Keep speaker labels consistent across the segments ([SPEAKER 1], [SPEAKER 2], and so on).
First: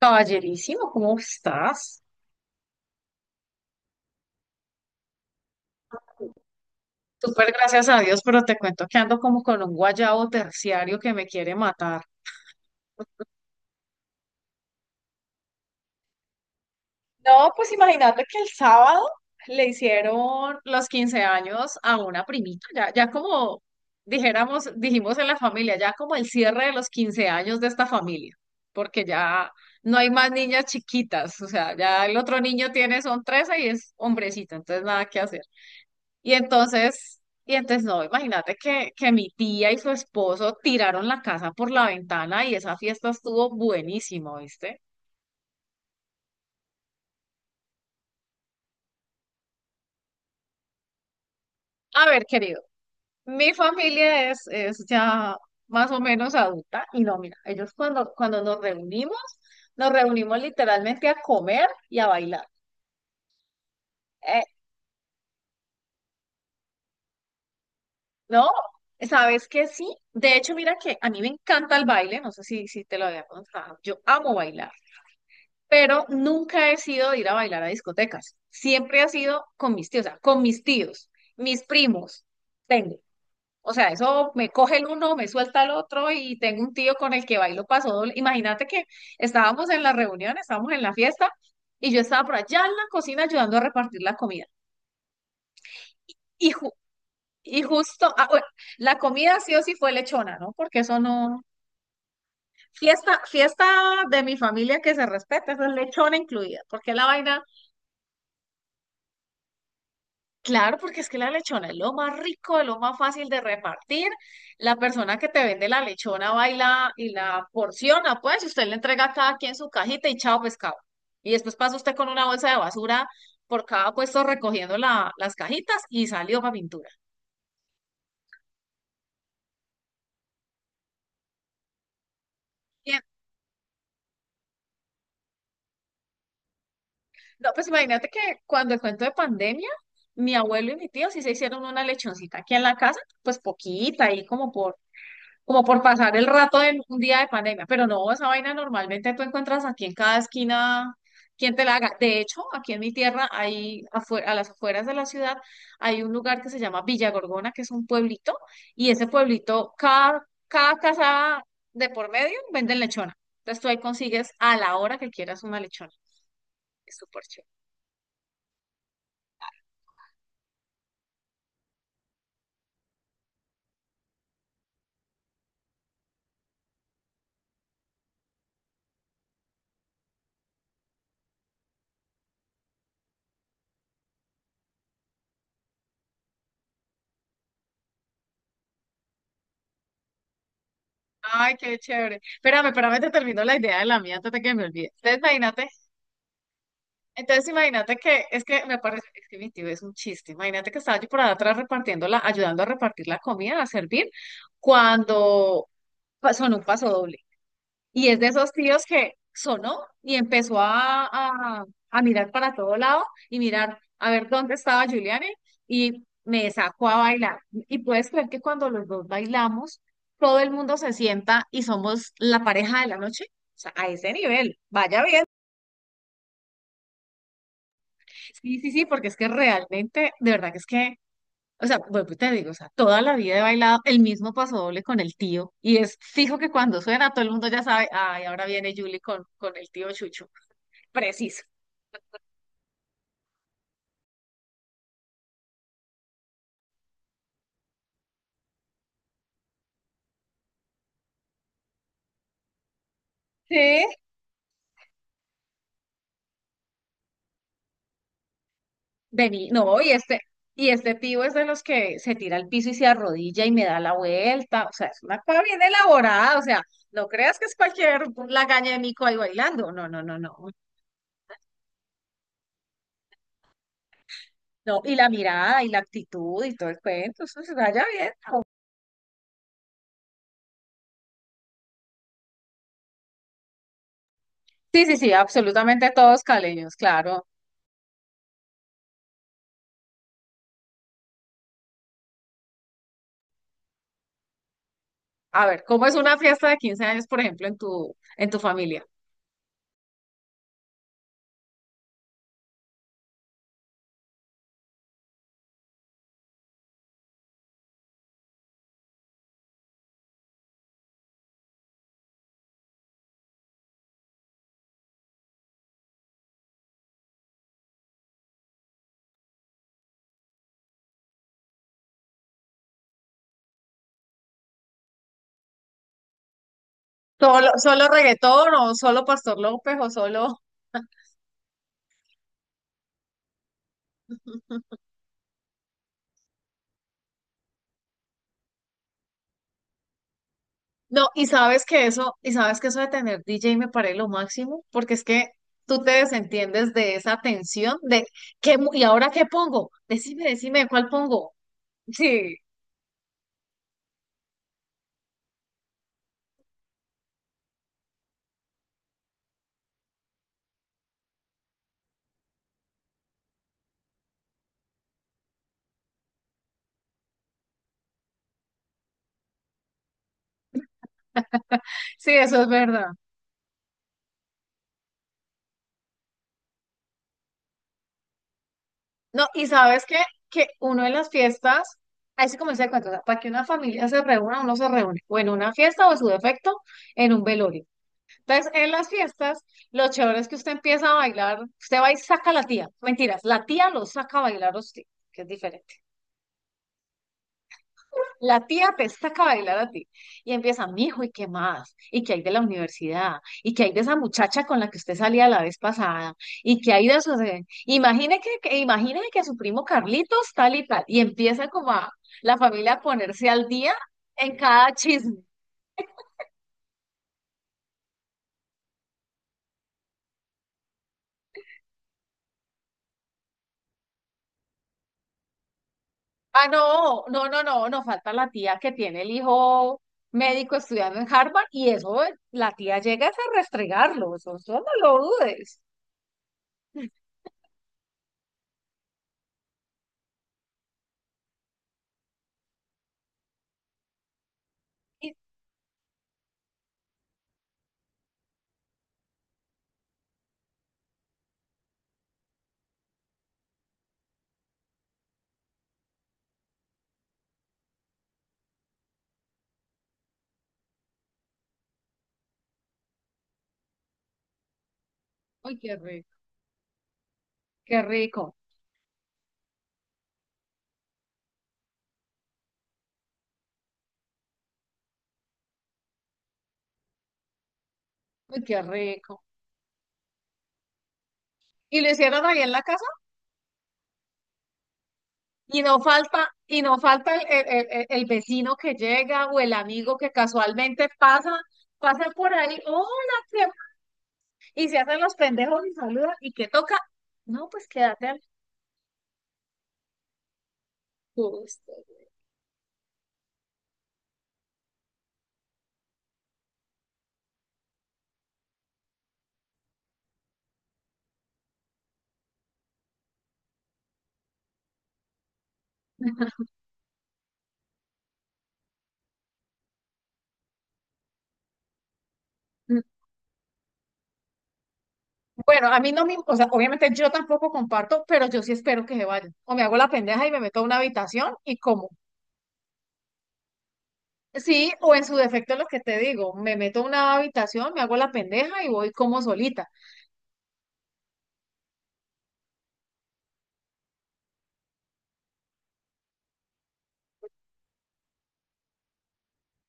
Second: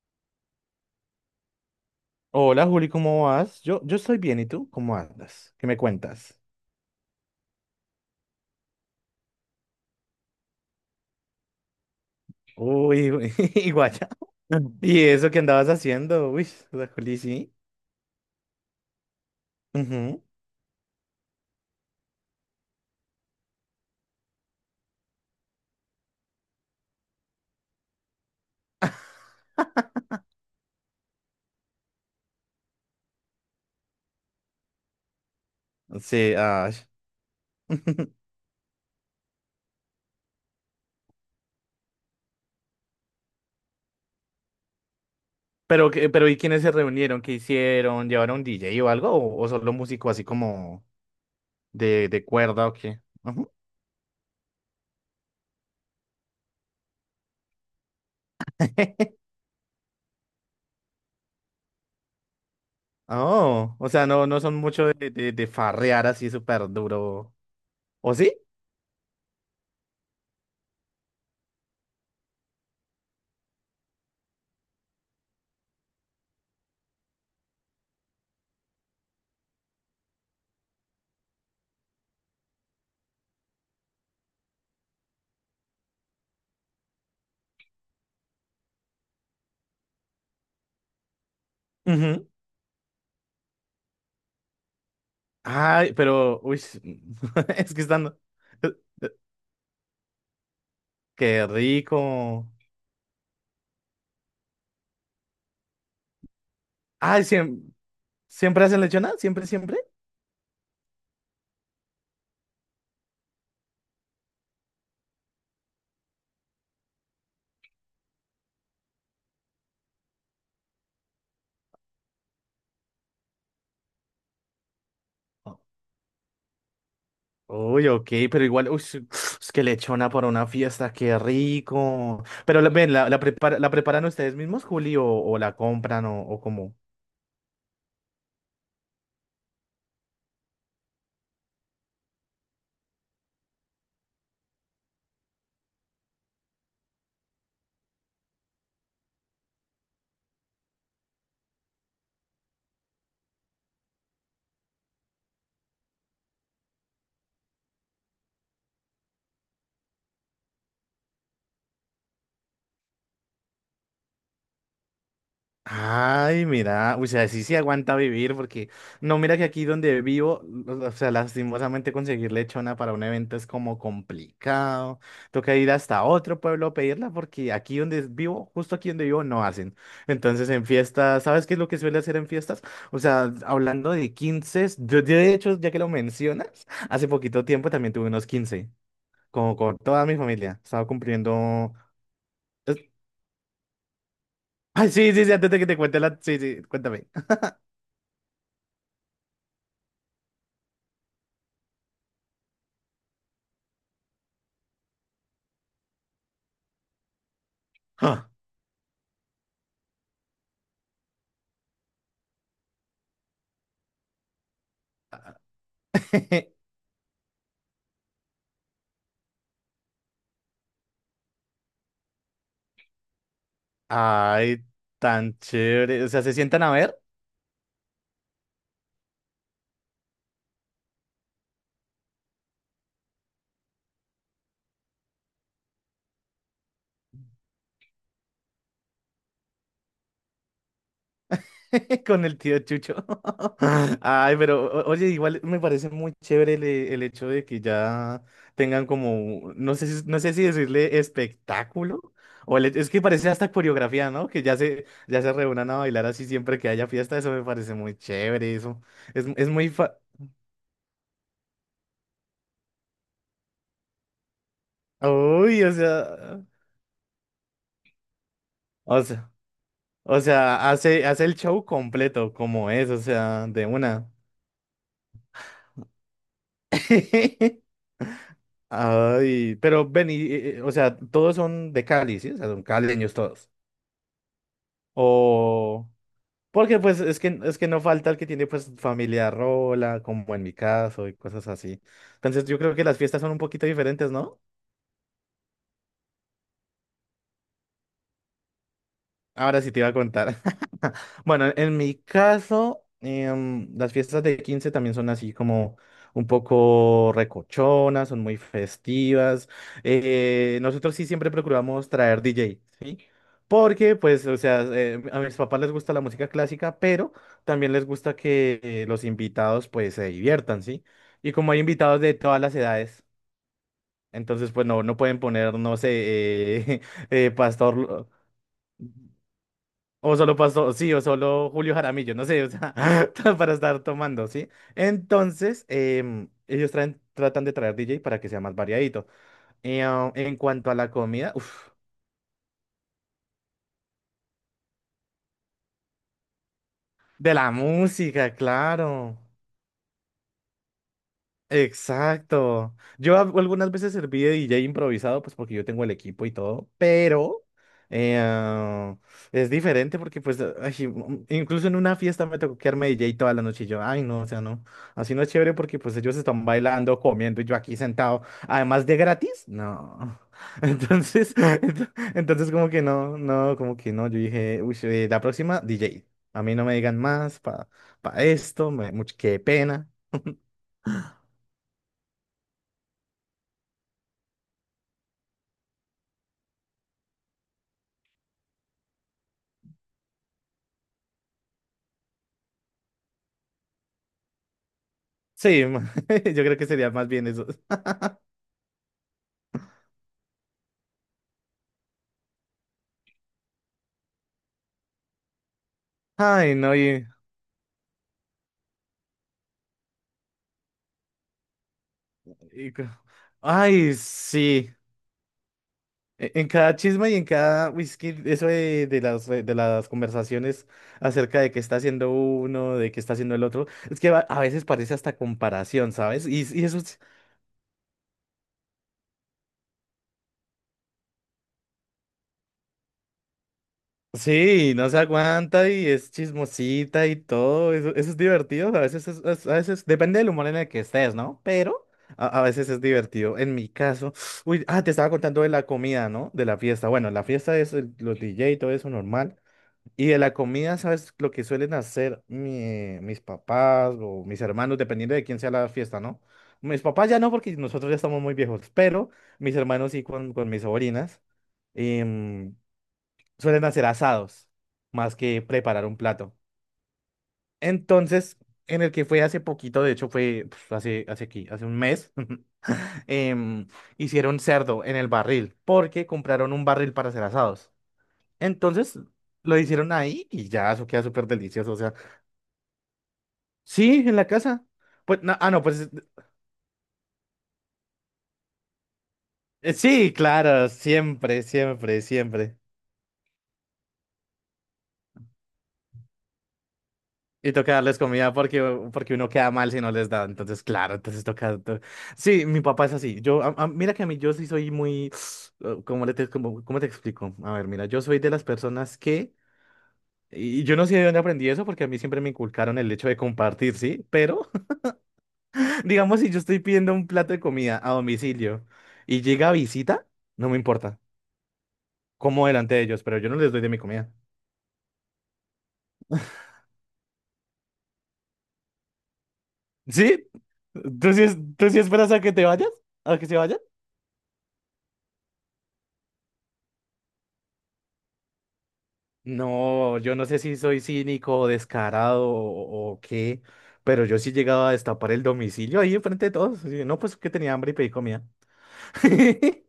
[SPEAKER 1] Caballerísimo, ¿cómo estás?
[SPEAKER 2] Hola Juli, ¿cómo vas? Yo estoy bien, ¿y tú? ¿Cómo andas? ¿Qué me cuentas?
[SPEAKER 1] Súper gracias a Dios, pero te cuento que ando como con un guayabo terciario que me quiere matar.
[SPEAKER 2] Uy, uy, guaya. ¿Y eso que andabas haciendo? Uy, la Juli,
[SPEAKER 1] No,
[SPEAKER 2] sí.
[SPEAKER 1] pues imagínate que el sábado le hicieron los 15 años a una primita, ya como dijimos en la familia, ya como el cierre de los 15 años de esta familia, porque ya no hay más niñas chiquitas, o sea, ya el otro niño tiene, son 13 y es hombrecito, entonces nada que hacer.
[SPEAKER 2] Ujú.
[SPEAKER 1] Y
[SPEAKER 2] Sí, ay.
[SPEAKER 1] entonces, y entonces no, imagínate que mi tía y su esposo tiraron la casa por la ventana y esa fiesta estuvo buenísimo, ¿viste?
[SPEAKER 2] Pero, ¿y quiénes se reunieron? ¿Qué hicieron? ¿Llevaron DJ o algo? ¿O solo músico así como
[SPEAKER 1] A
[SPEAKER 2] de,
[SPEAKER 1] ver,
[SPEAKER 2] de
[SPEAKER 1] querido,
[SPEAKER 2] cuerda o qué? Ujú.
[SPEAKER 1] mi familia es ya más o menos adulta y no, mira, ellos cuando nos reunimos literalmente a comer y a bailar.
[SPEAKER 2] Oh, o sea, no, no
[SPEAKER 1] Eh,
[SPEAKER 2] son mucho de farrear así súper duro. ¿O sí?
[SPEAKER 1] ¿No? ¿Sabes qué? Sí. De hecho, mira que a mí me encanta el baile, no sé si te lo había contado, yo amo bailar. Pero nunca he sido de ir a bailar a discotecas. Siempre ha sido con mis tíos, o sea, con mis tíos, mis primos, tengo. O sea, eso me coge el uno, me suelta el otro y tengo un tío con el que bailo paso doble. Imagínate que estábamos en la reunión, estábamos en la fiesta y yo estaba
[SPEAKER 2] Ujú.
[SPEAKER 1] por allá en la cocina ayudando a repartir la comida.
[SPEAKER 2] Ay, pero,
[SPEAKER 1] Y,
[SPEAKER 2] uy,
[SPEAKER 1] ju- y
[SPEAKER 2] es que
[SPEAKER 1] justo,
[SPEAKER 2] están.
[SPEAKER 1] ah, bueno, la comida sí o sí fue lechona, ¿no? Porque eso no...
[SPEAKER 2] Qué rico.
[SPEAKER 1] Fiesta, fiesta de mi familia que se respeta, eso es lechona incluida, porque la
[SPEAKER 2] Ay,
[SPEAKER 1] vaina...
[SPEAKER 2] siempre, ¿siempre hacen lechona? ¿Siempre, siempre?
[SPEAKER 1] Claro, porque es que la lechona es lo más rico, es lo más fácil de repartir. La persona que te vende la lechona va y la porciona, pues, y usted le entrega a cada quien su cajita y chao pescado. Y después pasa usted con una bolsa de basura por cada puesto recogiendo las
[SPEAKER 2] Oh,
[SPEAKER 1] cajitas y salió para pintura.
[SPEAKER 2] uy, ok, pero igual, uy, es que lechona para una fiesta, qué rico. Pero ven,
[SPEAKER 1] Bien.
[SPEAKER 2] ¿la preparan ustedes mismos, Juli, o la compran o cómo?
[SPEAKER 1] No, pues imagínate que cuando el cuento de pandemia, mi abuelo y mi tío sí se hicieron una lechoncita aquí en la casa, pues poquita, ahí como por pasar el rato de un día de pandemia. Pero no, esa vaina normalmente tú encuentras aquí en cada esquina quien te la haga. De hecho, aquí en mi tierra, hay afuera, a las afueras de la ciudad, hay un lugar que se llama Villa Gorgona, que es un pueblito, y ese pueblito, cada casa de por medio venden lechona. Entonces tú ahí consigues a la hora que quieras una lechona.
[SPEAKER 2] Ay, mira,
[SPEAKER 1] Es
[SPEAKER 2] o
[SPEAKER 1] súper
[SPEAKER 2] sea, sí
[SPEAKER 1] chévere.
[SPEAKER 2] se aguanta vivir porque no, mira que aquí donde vivo, o sea, lastimosamente conseguir lechona para un evento es como complicado. Toca ir hasta otro pueblo a pedirla porque aquí donde vivo, justo aquí donde vivo, no hacen. Entonces en fiestas, ¿sabes qué es lo que suele hacer en fiestas? O sea, hablando de 15, yo de hecho, ya que lo mencionas, hace poquito tiempo también tuve unos 15, como con toda mi familia. Estaba
[SPEAKER 1] Ay,
[SPEAKER 2] cumpliendo...
[SPEAKER 1] qué chévere. Espérame,
[SPEAKER 2] es-
[SPEAKER 1] espérame, te termino la idea de la mía antes de que me
[SPEAKER 2] Ay,
[SPEAKER 1] olvide.
[SPEAKER 2] sí,
[SPEAKER 1] Entonces,
[SPEAKER 2] sí, sí, antes de que
[SPEAKER 1] imagínate
[SPEAKER 2] te cuente la... Sí, sí, cuéntame.
[SPEAKER 1] Entonces imagínate que, es que me parece, es que mi tío es un chiste, imagínate que estaba yo por allá atrás repartiendo la, ayudando a repartir la comida, a servir, cuando sonó un paso doble. Y es de esos tíos que sonó y empezó a mirar para todo lado y mirar a ver dónde estaba Giuliani y me sacó a bailar. Y puedes creer que cuando los dos bailamos, todo el mundo se sienta y somos la pareja de la noche, o sea, a ese nivel,
[SPEAKER 2] Ay,
[SPEAKER 1] vaya bien.
[SPEAKER 2] tan chévere. O sea, se sientan a ver
[SPEAKER 1] Sí, sí, sí, porque es que realmente, de verdad que es que, o sea, vuelvo y te digo, o sea, toda la vida he bailado el mismo paso doble con el tío, y es fijo que cuando suena todo el mundo ya sabe, ay, ahora viene Julie con el tío Chucho. Preciso.
[SPEAKER 2] con el tío Chucho. Ay, pero oye, igual me parece muy chévere el hecho de que ya tengan como, no sé, no sé si decirle espectáculo. O es que parece hasta
[SPEAKER 1] Sí.
[SPEAKER 2] coreografía, ¿no? Que ya se reúnan a bailar así siempre que haya fiesta. Eso me parece muy chévere. Eso es
[SPEAKER 1] Vení,
[SPEAKER 2] muy
[SPEAKER 1] no, y
[SPEAKER 2] fa-
[SPEAKER 1] este, y este tío es de los que se tira al piso y se arrodilla y me da la vuelta, o sea, es una cosa bien
[SPEAKER 2] Uy,
[SPEAKER 1] elaborada, o sea, no creas que es cualquier lagaña de
[SPEAKER 2] o
[SPEAKER 1] mico ahí
[SPEAKER 2] sea,
[SPEAKER 1] bailando, no, no, no,
[SPEAKER 2] o
[SPEAKER 1] no,
[SPEAKER 2] sea, hace el show completo como es, o sea, de una.
[SPEAKER 1] no, y la mirada y la actitud y todo el cuento, eso se vaya bien.
[SPEAKER 2] Ay, pero ven, o sea, todos son de Cali, ¿sí? O sea, son caleños todos.
[SPEAKER 1] Sí, sí, sí,
[SPEAKER 2] O
[SPEAKER 1] absolutamente todos caleños,
[SPEAKER 2] porque pues es
[SPEAKER 1] claro.
[SPEAKER 2] que es que no falta el que tiene pues familia rola, como en mi caso y cosas así. Entonces yo creo que las fiestas son un poquito diferentes, ¿no?
[SPEAKER 1] A ver, ¿cómo es una fiesta de 15 años, por ejemplo, en tu familia?
[SPEAKER 2] Ahora sí te iba a contar. Bueno, en mi caso, las fiestas de 15 también son así como un poco recochonas, son muy festivas. Nosotros sí siempre procuramos traer DJ, ¿sí? Porque, pues, o sea, a mis papás les gusta la música clásica, pero también les gusta que los invitados, pues, se diviertan, ¿sí? Y como hay invitados de todas las edades, entonces, pues, no, no pueden poner, no sé, eh,
[SPEAKER 1] ¿Solo, solo
[SPEAKER 2] Pastor.
[SPEAKER 1] reggaetón o solo Pastor López o
[SPEAKER 2] O solo
[SPEAKER 1] solo...
[SPEAKER 2] pasó, sí, o solo Julio Jaramillo, no sé, o sea, para estar tomando, ¿sí? Entonces, ellos tratan de traer DJ para que sea más variadito. Y, en cuanto a la
[SPEAKER 1] No, y
[SPEAKER 2] comida,
[SPEAKER 1] sabes
[SPEAKER 2] uff,
[SPEAKER 1] que eso, de tener DJ me parece lo máximo, porque es que tú te desentiendes de esa
[SPEAKER 2] de la
[SPEAKER 1] tensión de
[SPEAKER 2] música,
[SPEAKER 1] ¿qué, y ahora
[SPEAKER 2] claro.
[SPEAKER 1] qué pongo? Decime, decime, ¿cuál pongo? Sí,
[SPEAKER 2] Exacto. Yo algunas veces serví de DJ improvisado, pues porque yo tengo el equipo y todo, pero eh, ah, es diferente porque pues ay, incluso en una fiesta me tocó quedarme DJ toda la noche y yo, ay no, o sea, no, así no es chévere porque pues ellos están bailando, comiendo y yo aquí sentado, además de gratis, no. Entonces,
[SPEAKER 1] sí, eso es
[SPEAKER 2] entonces como que
[SPEAKER 1] verdad.
[SPEAKER 2] no, no, como que no, yo dije, uy, la próxima DJ, a mí no me digan más para esto,
[SPEAKER 1] No,
[SPEAKER 2] qué
[SPEAKER 1] ¿y sabes
[SPEAKER 2] pena.
[SPEAKER 1] qué? Que uno en las fiestas, ahí se comienza el cuento, o sea, para que una familia se reúna, uno se reúne, o en una fiesta o en su defecto, en un velorio. Entonces, en las fiestas, lo chévere es que usted empieza a bailar, usted va y saca a la tía, mentiras, la tía lo saca a bailar a usted, que es
[SPEAKER 2] Sí,
[SPEAKER 1] diferente.
[SPEAKER 2] yo creo que sería más bien eso.
[SPEAKER 1] La tía te saca a bailar a ti y empieza, mijo, ¿y qué más? ¿Y qué hay de la universidad? ¿Y qué hay de esa muchacha con la que usted salía la vez pasada?
[SPEAKER 2] Ay,
[SPEAKER 1] ¿Y qué
[SPEAKER 2] no,
[SPEAKER 1] hay de eso? Imagine que su primo Carlitos tal y tal. Y empieza como a la
[SPEAKER 2] y
[SPEAKER 1] familia a
[SPEAKER 2] co-
[SPEAKER 1] ponerse al día
[SPEAKER 2] ay,
[SPEAKER 1] en
[SPEAKER 2] sí.
[SPEAKER 1] cada chisme.
[SPEAKER 2] En cada chisme y en cada whisky, eso de las conversaciones acerca de qué está haciendo uno, de qué está haciendo el otro, es que a veces parece hasta comparación, ¿sabes? Y,
[SPEAKER 1] Ah,
[SPEAKER 2] y eso.
[SPEAKER 1] no, no, no, no, no falta la tía que tiene el hijo médico estudiando en Harvard y eso, la tía llega es a restregarlo, eso no
[SPEAKER 2] Sí, no
[SPEAKER 1] lo
[SPEAKER 2] se
[SPEAKER 1] dudes.
[SPEAKER 2] aguanta y es chismosita y todo. Eso es divertido. A veces, a veces depende del humor en el que estés, ¿no? Pero a veces es divertido. En mi caso, uy, ah, te estaba
[SPEAKER 1] Y-
[SPEAKER 2] contando de la comida, ¿no? De la fiesta. Bueno, la fiesta es los DJ y todo eso normal. Y de la comida, ¿sabes lo que suelen hacer mis papás o mis hermanos, dependiendo de quién sea la fiesta, ¿no? Mis papás ya no, porque nosotros ya estamos muy viejos, pero mis hermanos sí con mis sobrinas suelen hacer asados más que
[SPEAKER 1] Uy,
[SPEAKER 2] preparar un plato.
[SPEAKER 1] qué rico,
[SPEAKER 2] Entonces, en el que fue hace poquito, de hecho fue hace aquí, hace un mes, em, hicieron cerdo en el barril porque compraron un barril para hacer asados.
[SPEAKER 1] uy, qué
[SPEAKER 2] Entonces,
[SPEAKER 1] rico.
[SPEAKER 2] lo hicieron ahí y ya, eso queda súper delicioso. O
[SPEAKER 1] Y lo
[SPEAKER 2] sea,
[SPEAKER 1] hicieron ahí en la casa
[SPEAKER 2] sí, en la casa. Pues, no, ah,
[SPEAKER 1] y
[SPEAKER 2] no,
[SPEAKER 1] no
[SPEAKER 2] pues
[SPEAKER 1] falta, el vecino que llega o el amigo que
[SPEAKER 2] sí, claro,
[SPEAKER 1] casualmente pasa,
[SPEAKER 2] siempre, siempre,
[SPEAKER 1] pasa por
[SPEAKER 2] siempre.
[SPEAKER 1] ahí, hola, ¿qué? Y se hacen los pendejos y saludan y que toca, no,
[SPEAKER 2] Y
[SPEAKER 1] pues
[SPEAKER 2] toca darles
[SPEAKER 1] quédate al
[SPEAKER 2] comida porque uno queda mal si no les da. Entonces, claro, entonces toca.
[SPEAKER 1] gusto.
[SPEAKER 2] Sí, mi papá es así. Mira que a mí yo sí soy muy. ¿Cómo te explico? A ver, mira, yo soy de las personas que. Y yo no sé de dónde aprendí eso porque a mí siempre me inculcaron el hecho de compartir, ¿sí? Pero, digamos, si yo estoy pidiendo un plato de comida a domicilio y llega visita, no me importa. Como delante
[SPEAKER 1] Mm,
[SPEAKER 2] de ellos, pero yo no les doy de mi comida.
[SPEAKER 1] bueno, a mí no me, o sea, obviamente yo tampoco comparto, pero yo sí espero que se vayan. O me hago la pendeja
[SPEAKER 2] ¿Sí?
[SPEAKER 1] y me meto a una
[SPEAKER 2] ¿Tú sí,
[SPEAKER 1] habitación y como.
[SPEAKER 2] esperas a que te vayas? ¿A que se vayan?
[SPEAKER 1] Sí, o en su defecto lo que te digo, me meto a una habitación, me hago la pendeja y voy como solita.
[SPEAKER 2] No, yo no sé si soy cínico o descarado o qué, pero yo sí llegaba a destapar el domicilio ahí enfrente de todos. Y yo, no, pues que tenía hambre y pedí comida.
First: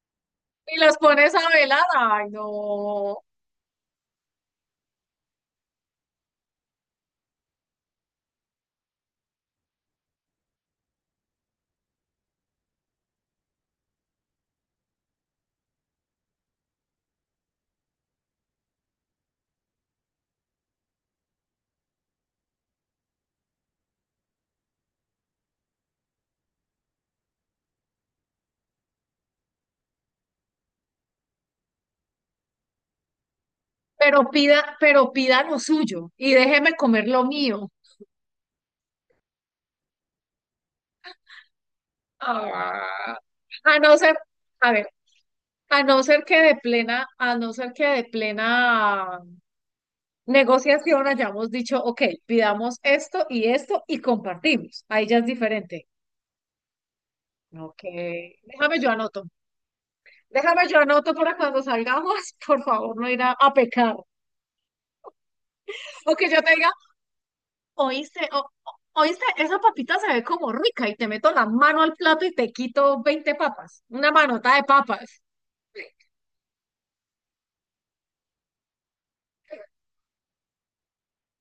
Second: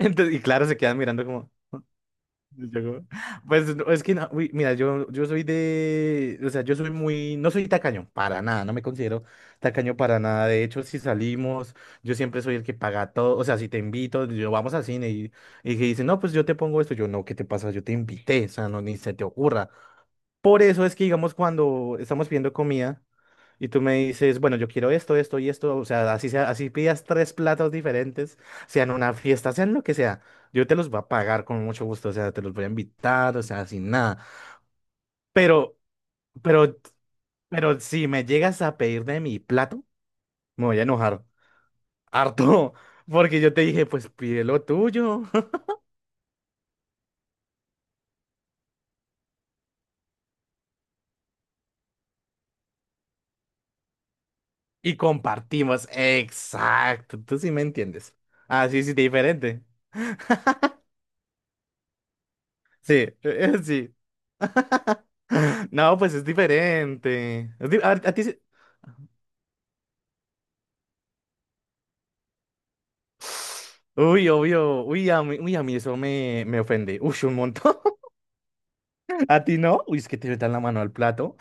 [SPEAKER 2] Entonces, y claro, se
[SPEAKER 1] Y los
[SPEAKER 2] quedan mirando
[SPEAKER 1] pones a
[SPEAKER 2] como...
[SPEAKER 1] velar. Ay,
[SPEAKER 2] y yo como,
[SPEAKER 1] no.
[SPEAKER 2] pues no, es que no, uy, mira, yo soy de... O sea, yo soy muy... No soy tacaño, para nada, no me considero tacaño para nada. De hecho, si salimos, yo siempre soy el que paga todo. O sea, si te invito, yo vamos al cine y que dice, no, pues yo te pongo esto. Yo, no, ¿qué te pasa? Yo te invité, o sea, no, ni se te ocurra. Por eso es que, digamos, cuando estamos pidiendo comida y tú me dices, bueno, yo quiero esto, esto y esto, o sea, así pidas tres platos diferentes, sean una fiesta, sean lo que sea, yo te los voy a pagar con mucho gusto, o sea, te los voy a invitar, o sea, sin nada.
[SPEAKER 1] Pero pida lo
[SPEAKER 2] Pero,
[SPEAKER 1] suyo y déjeme
[SPEAKER 2] pero,
[SPEAKER 1] comer lo mío.
[SPEAKER 2] pero, si me llegas a pedir de mi plato, me voy a enojar harto,
[SPEAKER 1] Ah,
[SPEAKER 2] porque yo te
[SPEAKER 1] a
[SPEAKER 2] dije,
[SPEAKER 1] no
[SPEAKER 2] pues
[SPEAKER 1] ser,
[SPEAKER 2] pide lo
[SPEAKER 1] a ver,
[SPEAKER 2] tuyo
[SPEAKER 1] a no ser que de plena, a no ser que de plena negociación hayamos dicho, ok, pidamos esto y esto y compartimos.
[SPEAKER 2] y
[SPEAKER 1] Ahí ya es diferente.
[SPEAKER 2] compartimos. Exacto, tú sí me
[SPEAKER 1] Ok,
[SPEAKER 2] entiendes.
[SPEAKER 1] déjame
[SPEAKER 2] Así
[SPEAKER 1] yo
[SPEAKER 2] sí, sí,
[SPEAKER 1] anoto.
[SPEAKER 2] diferente.
[SPEAKER 1] déjame yo anoto para cuando salgamos, por favor,
[SPEAKER 2] Sí,
[SPEAKER 1] no ir a
[SPEAKER 2] sí.
[SPEAKER 1] pecar.
[SPEAKER 2] No, pues
[SPEAKER 1] O
[SPEAKER 2] es
[SPEAKER 1] que yo te diga,
[SPEAKER 2] diferente. Es di- a
[SPEAKER 1] Oíste,
[SPEAKER 2] ti se-
[SPEAKER 1] o- oíste, esa papita se ve como rica y te meto la mano al plato y te quito 20 papas, una
[SPEAKER 2] Uy,
[SPEAKER 1] manota de
[SPEAKER 2] obvio. Uy,
[SPEAKER 1] papas.
[SPEAKER 2] a mí eso me ofende. Uy, un montón. ¿A ti no? Uy, es que te metan la mano al plato.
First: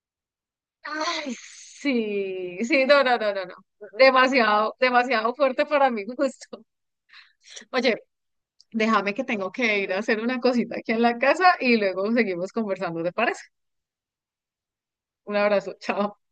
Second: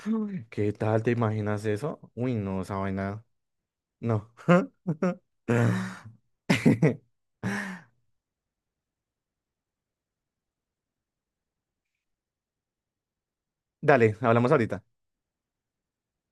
[SPEAKER 2] ¿Qué tal? ¿Te
[SPEAKER 1] Ay,
[SPEAKER 2] imaginas eso? Uy,
[SPEAKER 1] sí,
[SPEAKER 2] no, esa
[SPEAKER 1] sí, no, no,
[SPEAKER 2] vaina.
[SPEAKER 1] no, no, no.
[SPEAKER 2] No.
[SPEAKER 1] Demasiado, demasiado fuerte para mi gusto. Oye, déjame que tengo que ir a hacer una cosita aquí en la casa y luego seguimos conversando, ¿te parece?
[SPEAKER 2] Dale, hablamos ahorita.
[SPEAKER 1] Un abrazo, chao.